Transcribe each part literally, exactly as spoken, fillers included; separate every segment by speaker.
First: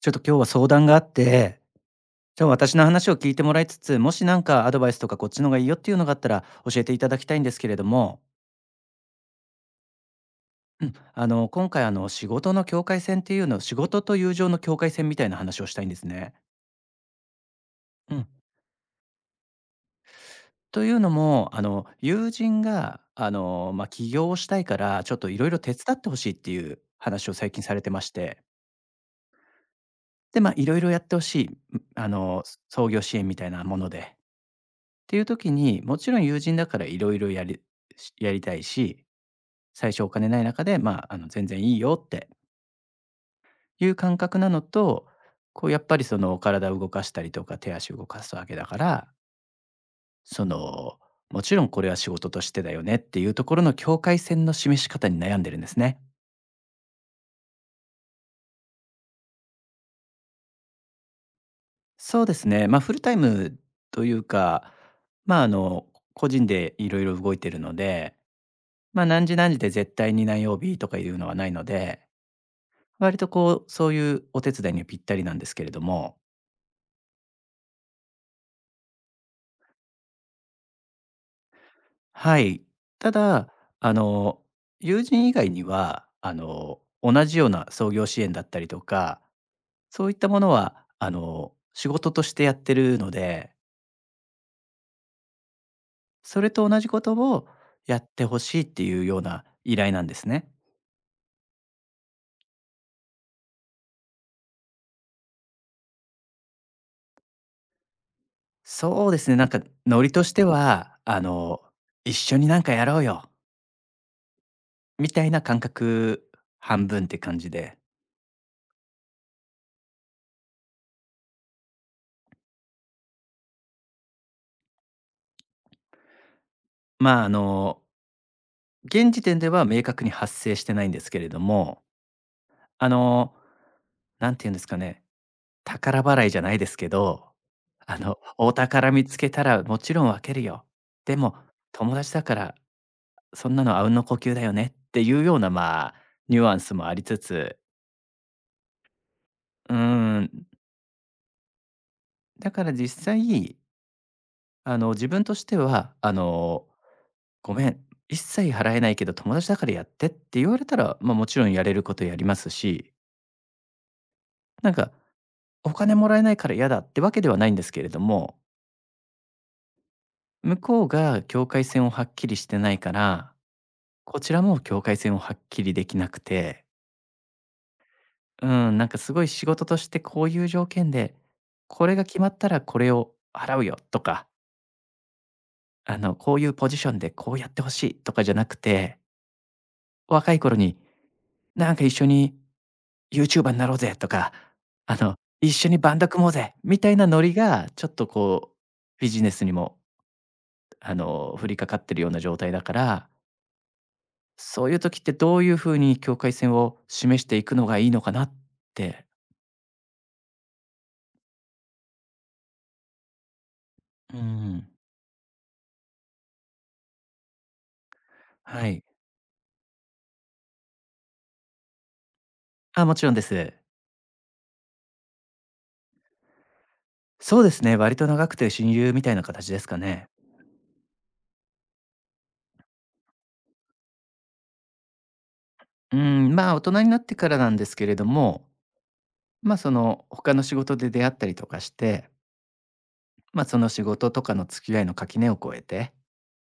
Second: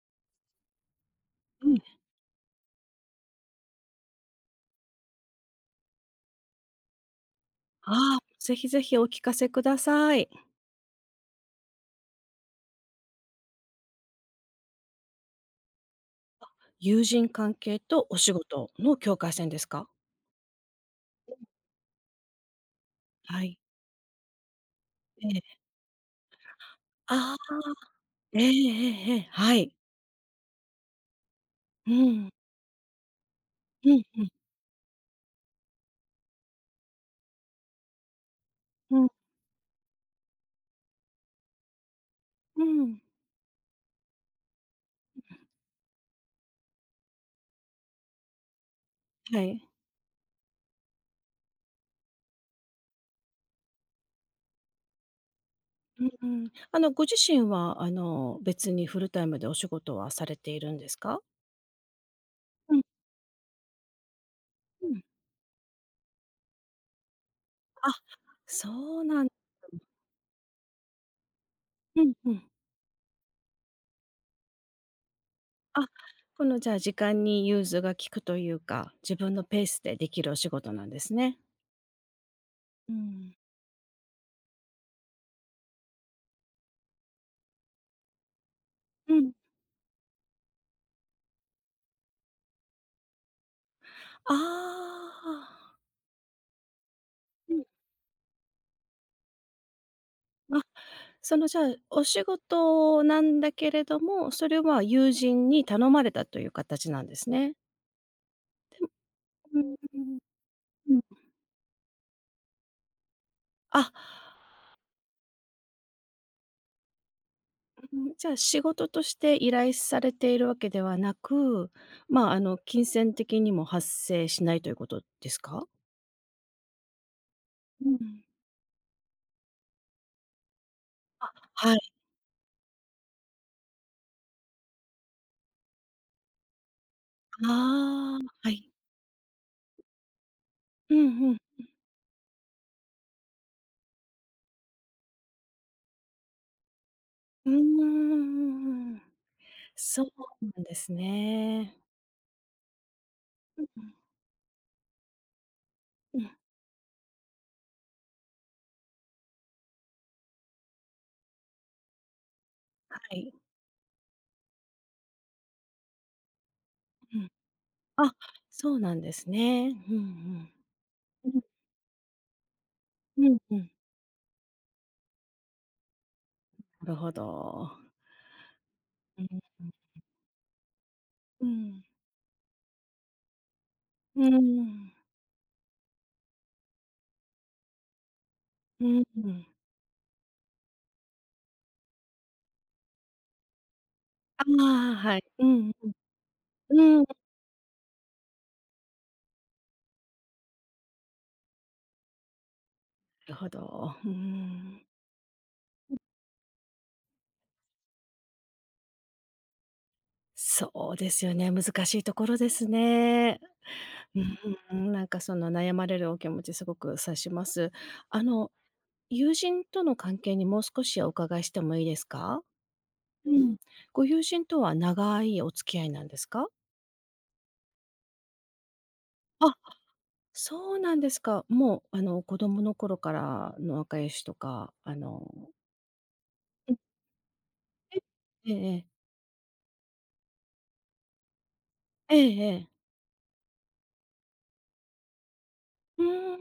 Speaker 1: ちょっと今日は相談があって、
Speaker 2: うん、
Speaker 1: じゃあ私の話を聞いてもらいつつ、もしなんかアドバイスとかこっちのがいいよっていうのがあったら教えていただきたいんですけれど
Speaker 2: ああ、
Speaker 1: も、
Speaker 2: ぜひぜひお聞かせください。
Speaker 1: うん、あの、今回あの、仕事の境界線っていうの仕事と友情の境界線みたいな話をしたいんですね。
Speaker 2: 友人関係と
Speaker 1: う
Speaker 2: お
Speaker 1: ん。
Speaker 2: 仕事の境界線ですか？
Speaker 1: というのも、あの、友人が、あ
Speaker 2: はい。
Speaker 1: の、まあ、起業をしたいから、ちょっと
Speaker 2: え
Speaker 1: いろい
Speaker 2: え。
Speaker 1: ろ手伝ってほしいっていう話を
Speaker 2: あ
Speaker 1: 最
Speaker 2: あ、
Speaker 1: 近されてまし
Speaker 2: え
Speaker 1: て。
Speaker 2: えええええ、はい。
Speaker 1: で、ま、いろいろやってほしい、うん、
Speaker 2: う
Speaker 1: あ
Speaker 2: ん。
Speaker 1: の、創業支援みたいなもの
Speaker 2: うん
Speaker 1: で。
Speaker 2: うん。
Speaker 1: ていう時に、もちろん友人だからいろいろやりしやりたい
Speaker 2: う
Speaker 1: し、
Speaker 2: ん、
Speaker 1: 最初お金ない中で、まあ、あの、全然いいよって
Speaker 2: うん。
Speaker 1: いう感覚なのと、こうやっぱりその体を動かしたりとか手足を動かすわけだから、
Speaker 2: はい。
Speaker 1: その、もちろんこれは仕事としてだよねっていうところの境界線の示し方に悩んでるんですね。
Speaker 2: うんうん。あの、ご自身は、あの、別にフルタイムでお仕事はされているんですか？
Speaker 1: そうですね、
Speaker 2: う
Speaker 1: ま、
Speaker 2: ん
Speaker 1: フルタイムというか、
Speaker 2: うん。
Speaker 1: まあ、あの、個人でいろいろ動いてるの
Speaker 2: あ、
Speaker 1: で、
Speaker 2: そう
Speaker 1: ま、
Speaker 2: な
Speaker 1: 何
Speaker 2: ん
Speaker 1: 時何時で絶対に何曜日とかいうのはないので
Speaker 2: うんうん。
Speaker 1: 割とこう、そういうお手伝いにはぴったりなんですけれ
Speaker 2: あ、
Speaker 1: ども、
Speaker 2: この、じゃあ、時間に融通が利くというか、自分のペースでできるお仕事なんですね。
Speaker 1: はい。
Speaker 2: う
Speaker 1: た
Speaker 2: ん。
Speaker 1: だ、あの、友人以外には、あの、同じような創業支援だったりと
Speaker 2: う
Speaker 1: か、
Speaker 2: ん。
Speaker 1: そういったものは、あの、仕事としてやってるので、
Speaker 2: ああ
Speaker 1: それと同じことを
Speaker 2: うん。
Speaker 1: やってほしいっていうような依頼なんですね。
Speaker 2: あ。そのじゃあ、お仕事なんだけれども、それは友人に頼まれたという形なんですね。
Speaker 1: そうですね、なん
Speaker 2: う
Speaker 1: か
Speaker 2: ん、う
Speaker 1: ノリ
Speaker 2: ん
Speaker 1: として
Speaker 2: うん。う
Speaker 1: は、
Speaker 2: ん。
Speaker 1: あの、一緒になんかやろうよ、
Speaker 2: あ、
Speaker 1: みたいな感覚半分って感じで。
Speaker 2: うん、じゃあ仕事として依頼されているわけではなく、まあ、あの、金銭的にも発生しないということですか？
Speaker 1: まあ、あの、
Speaker 2: うん。
Speaker 1: 現時点では明確に発生してないんですけれ
Speaker 2: あ、
Speaker 1: ど
Speaker 2: は
Speaker 1: も、
Speaker 2: い。
Speaker 1: あの、なんて言うんですかね、宝払いじゃないですけど、あの、
Speaker 2: ああ、は
Speaker 1: お
Speaker 2: い。
Speaker 1: 宝見つけたらもちろん分けるよ。
Speaker 2: うん
Speaker 1: で
Speaker 2: う
Speaker 1: も
Speaker 2: ん。
Speaker 1: 友達だからそんなのあうんの呼吸だよねっていうような、まあ、ニュアンスもありつ
Speaker 2: うー
Speaker 1: つ、
Speaker 2: ん、うんうんうん。
Speaker 1: う
Speaker 2: そう
Speaker 1: ーん、
Speaker 2: なんですね。
Speaker 1: だから実際、
Speaker 2: うんうん。
Speaker 1: あの、自分としては、あ
Speaker 2: うん、は
Speaker 1: の、ごめん、一切払えないけど友達だからやってって言われたら、ま、もちろんやれることやりますし、
Speaker 2: い。
Speaker 1: なんかお金もらえないから嫌だってわ
Speaker 2: う
Speaker 1: けで
Speaker 2: ん。
Speaker 1: はないんですけれど
Speaker 2: あ、
Speaker 1: も、
Speaker 2: そうなんですね。うんうん。
Speaker 1: 向こうが
Speaker 2: うん、
Speaker 1: 境界線をはっきりしてないか
Speaker 2: う
Speaker 1: ら、
Speaker 2: んうん。
Speaker 1: こちらも境界線をはっきりできなくて、
Speaker 2: なるほど。
Speaker 1: うん、なんかすご
Speaker 2: うん、
Speaker 1: い仕事
Speaker 2: うん。
Speaker 1: としてこういう条件で、
Speaker 2: うん。
Speaker 1: これが決まったらこれを払うよとか、あの、こういうポジションでこうやってほしいとかじゃなく
Speaker 2: う
Speaker 1: て、
Speaker 2: んうん。
Speaker 1: 若い頃になんか一緒に ユーチューバー になろうぜとか、
Speaker 2: あ
Speaker 1: あ
Speaker 2: あ、
Speaker 1: の、
Speaker 2: はい。う
Speaker 1: 一緒
Speaker 2: ん
Speaker 1: にバンド組もう
Speaker 2: うん。うんああはい
Speaker 1: ぜみたい
Speaker 2: うんう
Speaker 1: な
Speaker 2: ん
Speaker 1: ノリが、ちょっとこう、ビジネスにもあの、降りかかってるような状態だから、
Speaker 2: なるほど。う
Speaker 1: そういう
Speaker 2: ん。
Speaker 1: 時ってどういう風に境界線を示していくのがいいのかなって。
Speaker 2: そうですよね、難しいところですね。
Speaker 1: うん。
Speaker 2: うん、なんかその悩まれるお気持ちすごく察します。あの、
Speaker 1: はい。
Speaker 2: 友人との関係にもう少しお伺いしてもいいですか？
Speaker 1: あ、もちろんで
Speaker 2: う
Speaker 1: す。
Speaker 2: ん。ご友人とは長いお付き合いなんですか？
Speaker 1: そうですね、割と長くて親友みたいな形
Speaker 2: あ
Speaker 1: ですかね。
Speaker 2: そうなんですか。もう、あの、子供の頃からの仲良しとか、あの
Speaker 1: うん、まあ、大
Speaker 2: うん、
Speaker 1: 人になってからなんですけれ
Speaker 2: え、
Speaker 1: ども、
Speaker 2: ええええ。
Speaker 1: ま、その、他の仕事で出会ったりとかして、
Speaker 2: ええええ
Speaker 1: ま、その仕事とかの付き合いの垣根を越えて、
Speaker 2: うーん。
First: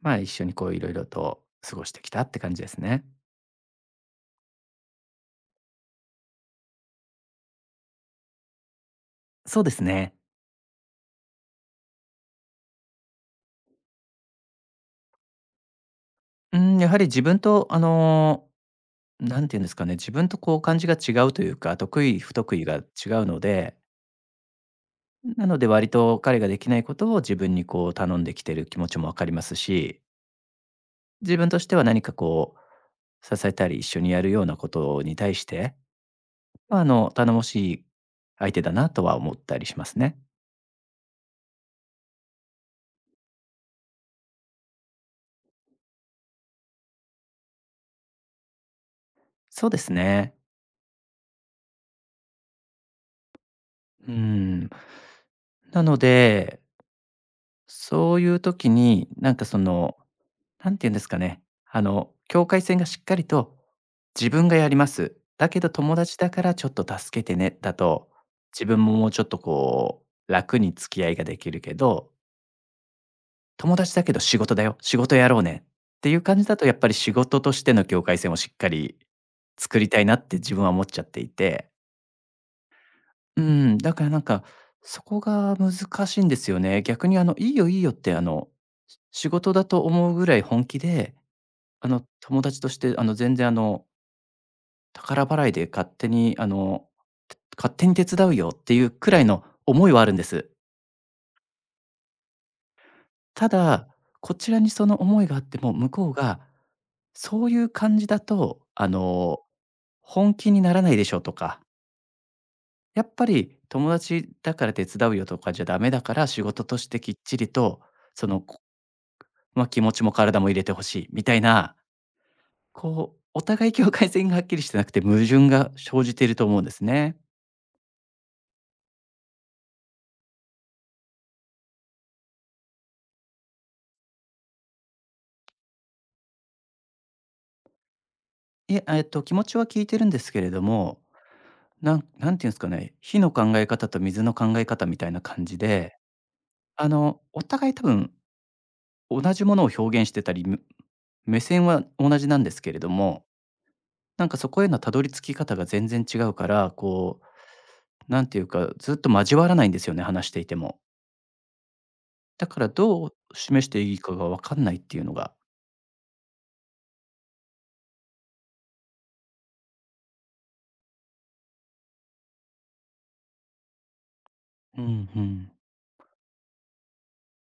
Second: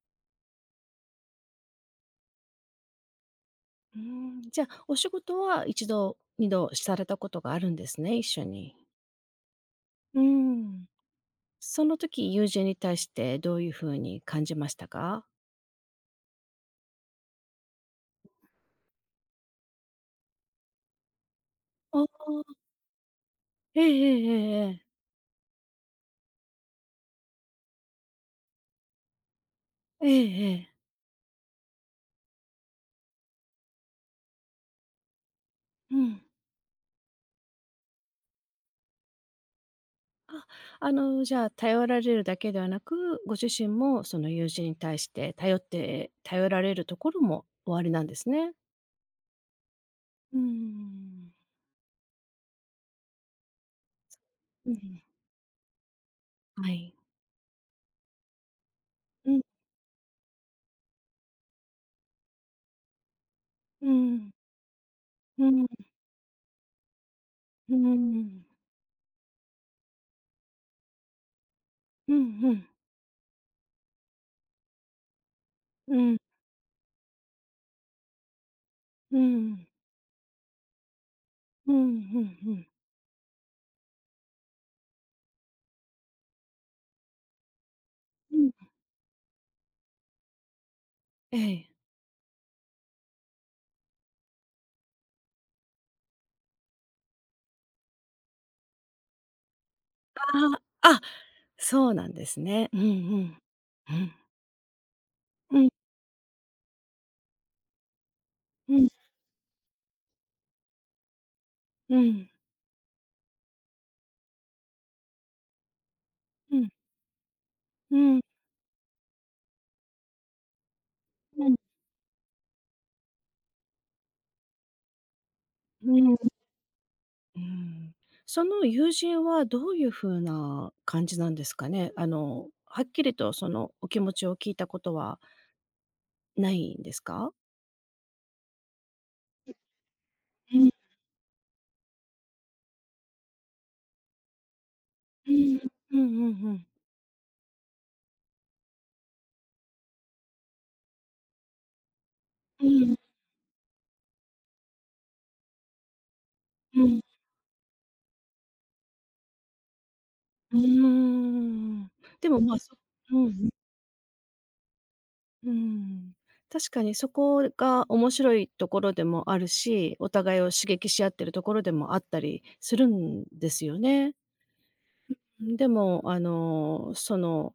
Speaker 1: まあ、一緒にこういろいろと過ごしてきたって感じですね。
Speaker 2: うーん、じゃあ、お仕事は一度、二度されたことがあるんですね、一緒に。
Speaker 1: そうですね。
Speaker 2: うーん。その時、友人に対してどういう風に感じましたか？
Speaker 1: うん、やはり自分とあのなんて言うんですかね、自分とこう感じが違うというか、
Speaker 2: あ
Speaker 1: 得
Speaker 2: あ
Speaker 1: 意不得
Speaker 2: ー、
Speaker 1: 意が違うので、
Speaker 2: ええええええええ。
Speaker 1: なので割と彼ができないことを自分にこう頼んできてる気持ちもわかりますし、
Speaker 2: ええええ。
Speaker 1: 自分としては何かこう支えたり一緒にやるようなことに対して、
Speaker 2: うん。
Speaker 1: まあ、あの頼もしい相手だなとは思ったりしますね。
Speaker 2: あ、あの、じゃあ、頼られるだけではなく、ご自身もその友人に対して頼って頼られるところもおありなんですね。
Speaker 1: そうですね。
Speaker 2: うーん。
Speaker 1: うん。
Speaker 2: うん。
Speaker 1: なので、
Speaker 2: はい。
Speaker 1: そういう時に、
Speaker 2: う
Speaker 1: なん
Speaker 2: ん、
Speaker 1: かその、何て言うんですかね、あの、境界線がしっかりと
Speaker 2: う
Speaker 1: 「自
Speaker 2: ん、
Speaker 1: 分がやります。
Speaker 2: う
Speaker 1: だけ
Speaker 2: ん、
Speaker 1: ど友達だからちょっと助けてね」だ
Speaker 2: うん、う
Speaker 1: と、
Speaker 2: ん、うん、
Speaker 1: 自分ももうちょっとこう、楽に付き合いができるけど
Speaker 2: うん、うん、
Speaker 1: 「友達だけど仕事だよ、仕事やろうね」
Speaker 2: う
Speaker 1: ってい
Speaker 2: ん、
Speaker 1: う感じだとやっぱり仕事としての境界線をしっかり
Speaker 2: うん、
Speaker 1: 作りたいなって自分は思っちゃっていて
Speaker 2: うん、
Speaker 1: うん、だからなんか、そこが難しいんですよね。逆にあの、いいよいいよって、あの、し仕事だと思うぐらい本気で、
Speaker 2: ええ。
Speaker 1: あの、友達として、あの、全然あの、宝払いで勝手にあの、て勝手に手伝うよっていうくらいの思いはあるんで
Speaker 2: あ
Speaker 1: す。
Speaker 2: あ、あ、そうなんですね。うんうん。
Speaker 1: ただ、
Speaker 2: うん。
Speaker 1: こちらにその思いがあって
Speaker 2: うん、
Speaker 1: も、向こうがそういう感じだと、
Speaker 2: う
Speaker 1: あ
Speaker 2: ん、
Speaker 1: の、本気にならないでしょとか
Speaker 2: うん、
Speaker 1: やっぱり友達だから手伝うよとかじゃダメだから、仕
Speaker 2: うん、う
Speaker 1: 事
Speaker 2: ん、
Speaker 1: としてきっちりと、その、こまあ、気持ちも体も入れてほしいみたい
Speaker 2: うん、うん。
Speaker 1: な、こう、お互い境界線がはっきりしてなくて矛盾が生じていると思うんですね。
Speaker 2: うん。その友人はどういう風な感じなんですかね？あの、はっきりとそのお気持ちを聞いたことはないんですか？
Speaker 1: いえ、えっと、気持ちは聞いてるんですけれ
Speaker 2: う
Speaker 1: ど
Speaker 2: ん、
Speaker 1: も、なんなんていうんですかね、火の考え方と水の考え方みたいな
Speaker 2: う
Speaker 1: 感じ
Speaker 2: ん。
Speaker 1: で、
Speaker 2: うんうんうん。
Speaker 1: あの、お互い多分同じものを表現してたり、む目線は同じなんです
Speaker 2: う
Speaker 1: けれど
Speaker 2: ん、う
Speaker 1: も、なんかそこへのたどり着き方が全然違うから、
Speaker 2: ん。
Speaker 1: こうなんていうか、ずっと交わらないんですよね、話していて
Speaker 2: うー
Speaker 1: も。
Speaker 2: ん。でも、う
Speaker 1: だ
Speaker 2: ん。まあ、
Speaker 1: から
Speaker 2: そ
Speaker 1: どう
Speaker 2: うん、
Speaker 1: 示していいかが分かんないっていうのが。
Speaker 2: うん。確かにそこが面白いところでもあるし、お互いを刺激し合ってるところでもあったりするんですよね。
Speaker 1: うんうん。
Speaker 2: でも、あの、その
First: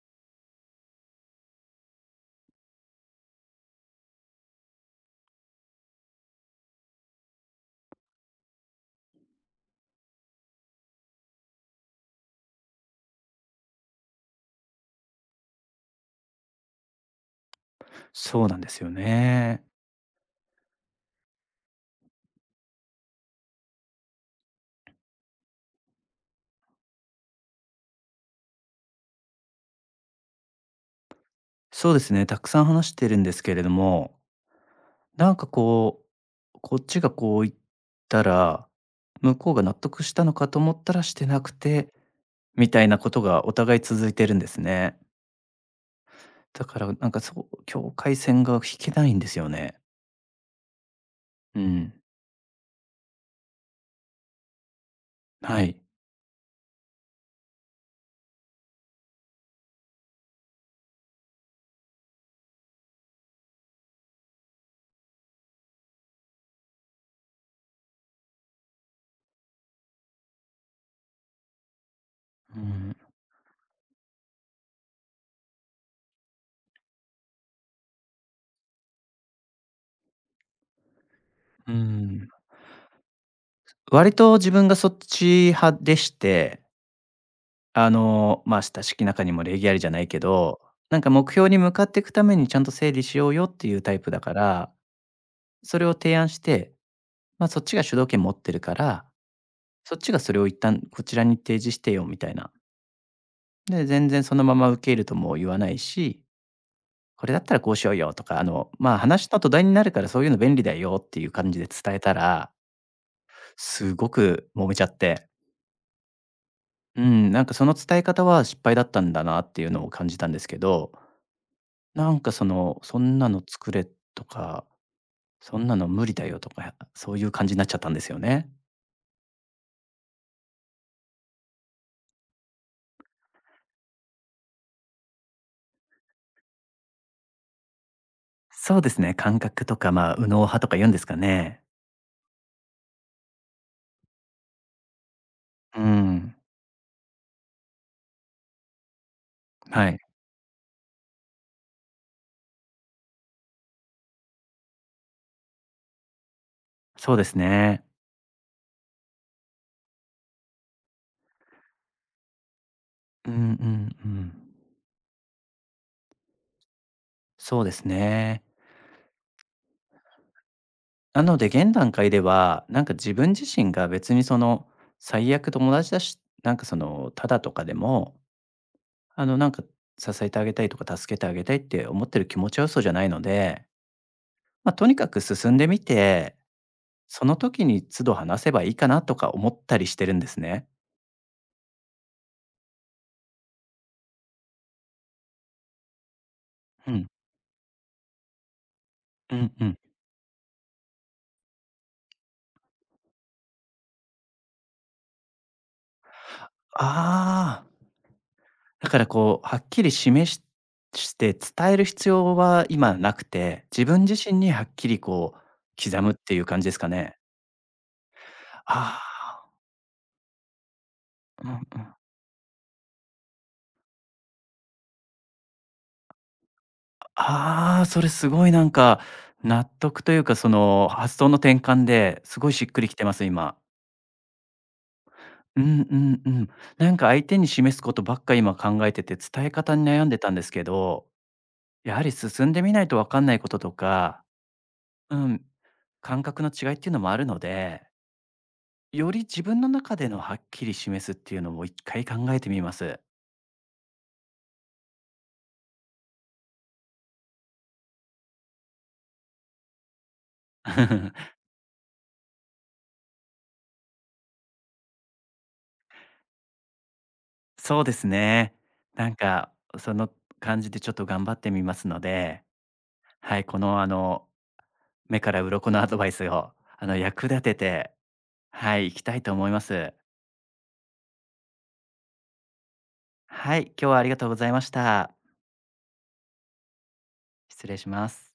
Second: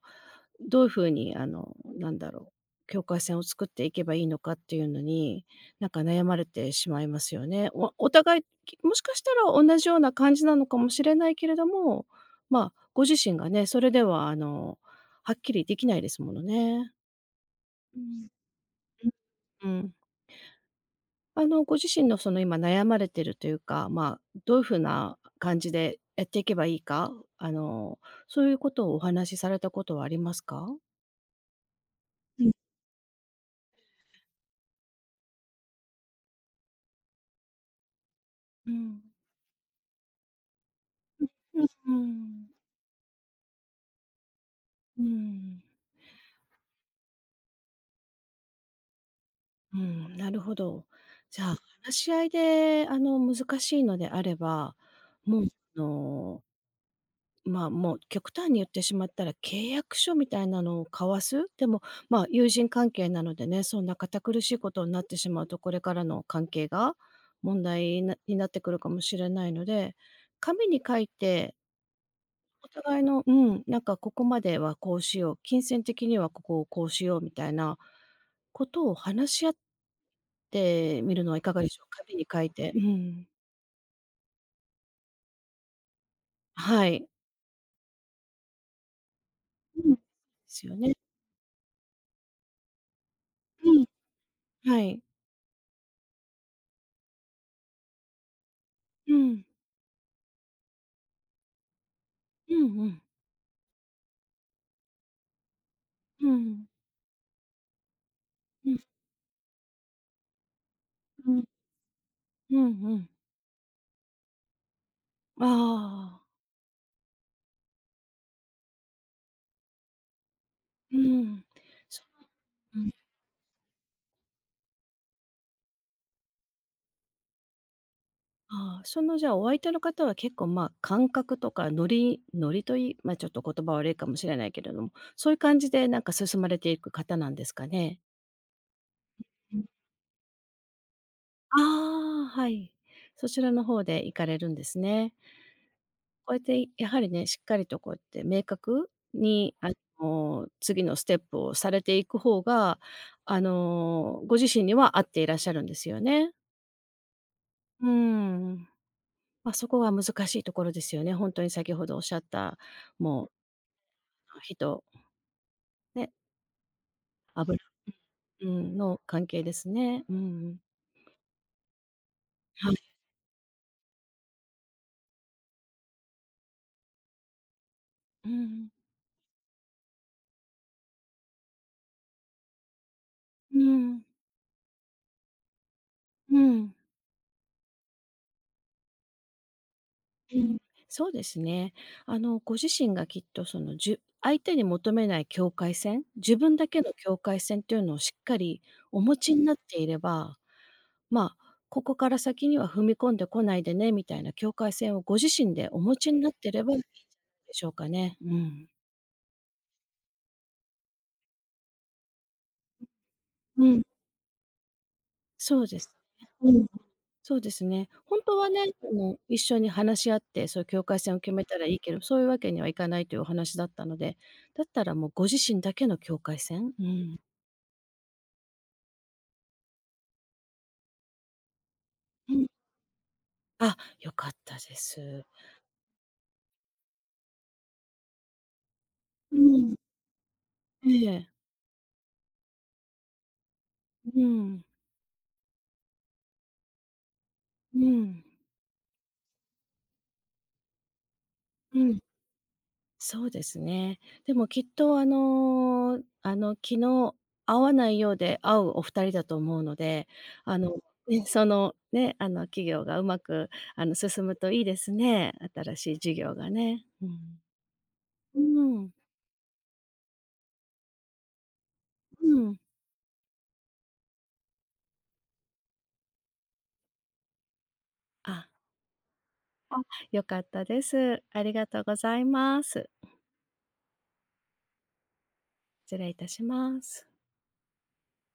Speaker 2: どういう風にあの、なんだろう、境界線を作っていけばいいのかっていうのに、なんか悩まれてしまいますよね。おお互い、きもしかしたら同じような感じなのかもしれないけれども、まあ、ご自身がね、それではあの、はっきりできないですものね。うん。
Speaker 1: そうなんですよね。
Speaker 2: うん。あの、ご自身のその今悩まれてるというか、まあ、どういう風な感じでやっていけばいいか、あの、そういうことをお話しされたことはありますか？
Speaker 1: そうですね、た
Speaker 2: う
Speaker 1: く
Speaker 2: ん。
Speaker 1: さん話してるんですけれども、なんかこう、こっちがこう言ったら、
Speaker 2: うん。
Speaker 1: 向こうが納得したのかと思ったらしてなく
Speaker 2: うん
Speaker 1: て、
Speaker 2: うん。
Speaker 1: みたいなことがお互い続いてるんですね。
Speaker 2: うん、
Speaker 1: だからなんかそう、境界線が引けないんですよね。
Speaker 2: うん、なるほど。じゃあ、
Speaker 1: う
Speaker 2: 話
Speaker 1: ん。
Speaker 2: し合いで、あの、難しいのであれば、もう、
Speaker 1: はい。
Speaker 2: あの、まあ、もう極端に言ってしまったら、契約書みたいなのを交わす？でも、まあ、友人関係なのでね、そんな堅苦しいことになってしまうと、これからの関係が問題なになってくるかもしれないので、紙に書いて
Speaker 1: う
Speaker 2: お
Speaker 1: ん。
Speaker 2: 互いのうん、なんかここまではこうしよう、金銭的にはここをこうしようみたいなことを話し合ってみるのはいかがで
Speaker 1: う
Speaker 2: しょうか？紙
Speaker 1: ん。
Speaker 2: に書いてうん。
Speaker 1: 割と自分がそっち派でして、
Speaker 2: はい。
Speaker 1: あの、まあ、親しき中にも礼儀ありじゃ
Speaker 2: うん。
Speaker 1: な
Speaker 2: で
Speaker 1: いけど、
Speaker 2: すよね。
Speaker 1: なんか目標に向かっていくためにちゃんと整理しようよって
Speaker 2: う
Speaker 1: いう
Speaker 2: ん、
Speaker 1: タイプだから、
Speaker 2: はい。
Speaker 1: それを提案して、まあ、そっちが主導権持ってるから、
Speaker 2: うん。
Speaker 1: そっちがそれを一旦こちらに提示してよみたいな。
Speaker 2: うんうん。
Speaker 1: で、全然そのまま受け入れるとも言わないし、
Speaker 2: うんうん。
Speaker 1: これだったらこうしようよとか、あ
Speaker 2: う
Speaker 1: の、
Speaker 2: ん
Speaker 1: まあ、話の土台になるからそういうの便利だよっていう
Speaker 2: うん。
Speaker 1: 感じで伝えたら、
Speaker 2: うんうん。
Speaker 1: すごく揉めちゃって。
Speaker 2: ああ、
Speaker 1: うん、なんかその伝え方は失敗だったんだなっていうのを感じたんですけど、
Speaker 2: うん。そ
Speaker 1: なんかそ
Speaker 2: う、
Speaker 1: の、
Speaker 2: うん。
Speaker 1: そんなの作れとか、そんなの無理だよとか、そういう感じになっちゃったんですよね。
Speaker 2: ああ、そのじゃあお相手の方は結構まあ感覚とかノリノリといい、まあちょっと言葉悪いかもしれないけれども、そういう感じでなんか進まれていく方なんですかね？
Speaker 1: そうですね。感
Speaker 2: う
Speaker 1: 覚
Speaker 2: ん。
Speaker 1: とか、まあ、右脳派とか言うんですかね。
Speaker 2: ああ、はい。そちらの方で行かれるんですね。
Speaker 1: う
Speaker 2: こう
Speaker 1: ん、
Speaker 2: やってやはりね、しっかりとこうやって明確にあ
Speaker 1: はい、
Speaker 2: の、次のステップをされていく方が、あの、ご自身には合っていらっしゃるんですよね。
Speaker 1: そうですね。
Speaker 2: うん。まあ、そこが難しいところですよね。本当に先ほどおっしゃった、も
Speaker 1: う
Speaker 2: う
Speaker 1: んうんうん、
Speaker 2: 火とね、油、
Speaker 1: そうですね。
Speaker 2: うん、の関係ですね。うんうん。
Speaker 1: なので現段階では、
Speaker 2: は
Speaker 1: なん
Speaker 2: い。
Speaker 1: か自分自身が別にその最悪友達だし、なんかそのただとかでも
Speaker 2: うんうん。
Speaker 1: あの、なんか、支えてあげたいとか、助けてあげたいって思ってる気持ちは嘘じゃないの
Speaker 2: う
Speaker 1: で、
Speaker 2: ん。
Speaker 1: まあ、とにかく進んでみて、
Speaker 2: うん。
Speaker 1: その時に都度話せばいいかなとか思ったりしてるんです
Speaker 2: うん
Speaker 1: ね。
Speaker 2: そうですね。あの、ご自身がきっとその、じゅ相手に求めない境界線、自分だけ
Speaker 1: う
Speaker 2: の
Speaker 1: ん。
Speaker 2: 境界線っていうのをしっかりお持ち
Speaker 1: う
Speaker 2: に
Speaker 1: ん
Speaker 2: なっ
Speaker 1: うん。
Speaker 2: ていれば、まあ、ここから先には踏み込んでこないでね、みたいな境界線をご自身でお持ちになってればいいんじゃないで
Speaker 1: あ
Speaker 2: し
Speaker 1: あ、
Speaker 2: ょうかね。うん。
Speaker 1: だからこう、はっきり示しして伝える必要は今なくて、
Speaker 2: うん、
Speaker 1: 自分自身にはっきりこ
Speaker 2: そうで
Speaker 1: う、
Speaker 2: す
Speaker 1: 刻むっ
Speaker 2: ね。
Speaker 1: ていう
Speaker 2: う
Speaker 1: 感じ
Speaker 2: ん。
Speaker 1: ですかね。
Speaker 2: そうですね。本当はね、あの、一
Speaker 1: あ
Speaker 2: 緒に話し合って、そういう境界線を決
Speaker 1: あ、
Speaker 2: めたらい
Speaker 1: う
Speaker 2: い
Speaker 1: んう
Speaker 2: け
Speaker 1: ん。
Speaker 2: ど、そういうわけにはいかないというお話だったので、だったらもうご自身だけの境界線うん。
Speaker 1: ああ、それすごいなんか、納得というか、その、発想の転換で
Speaker 2: う
Speaker 1: す
Speaker 2: ん。
Speaker 1: ごいしっくりきてます、今。
Speaker 2: あ、良かったです。
Speaker 1: うんうんうん。なんか相手に示すことばっか今考えてて、
Speaker 2: う
Speaker 1: 伝え方
Speaker 2: ん。
Speaker 1: に悩んでたんですけ
Speaker 2: え
Speaker 1: ど、
Speaker 2: え。
Speaker 1: やはり進んでみないとわかんないことと
Speaker 2: う
Speaker 1: か、
Speaker 2: ん。
Speaker 1: うん、感覚の違いっていうのもあるの
Speaker 2: う
Speaker 1: で、
Speaker 2: ん。
Speaker 1: より自分の中でのはっきり示すっていうのも一
Speaker 2: うん。
Speaker 1: 回考えてみます。
Speaker 2: そうですね。でもきっとあの、あの、昨日会わないようで会うお二人だと思うので、あの、ね、その、ね、あの、企業がうまく、あの、進むといいですね。新しい事業がね。うん。
Speaker 1: そうですね。
Speaker 2: うん、
Speaker 1: なんかその感じでちょっと頑張ってみますの
Speaker 2: う
Speaker 1: で、
Speaker 2: ん。
Speaker 1: はい、このあの目から鱗のアドバイスをあの役立てて、
Speaker 2: あ、
Speaker 1: はい、いきたいと思います。
Speaker 2: 良かったです。ありがとうございます。
Speaker 1: はい、今日はありがとうございました。
Speaker 2: 失礼いたします。
Speaker 1: 失礼します。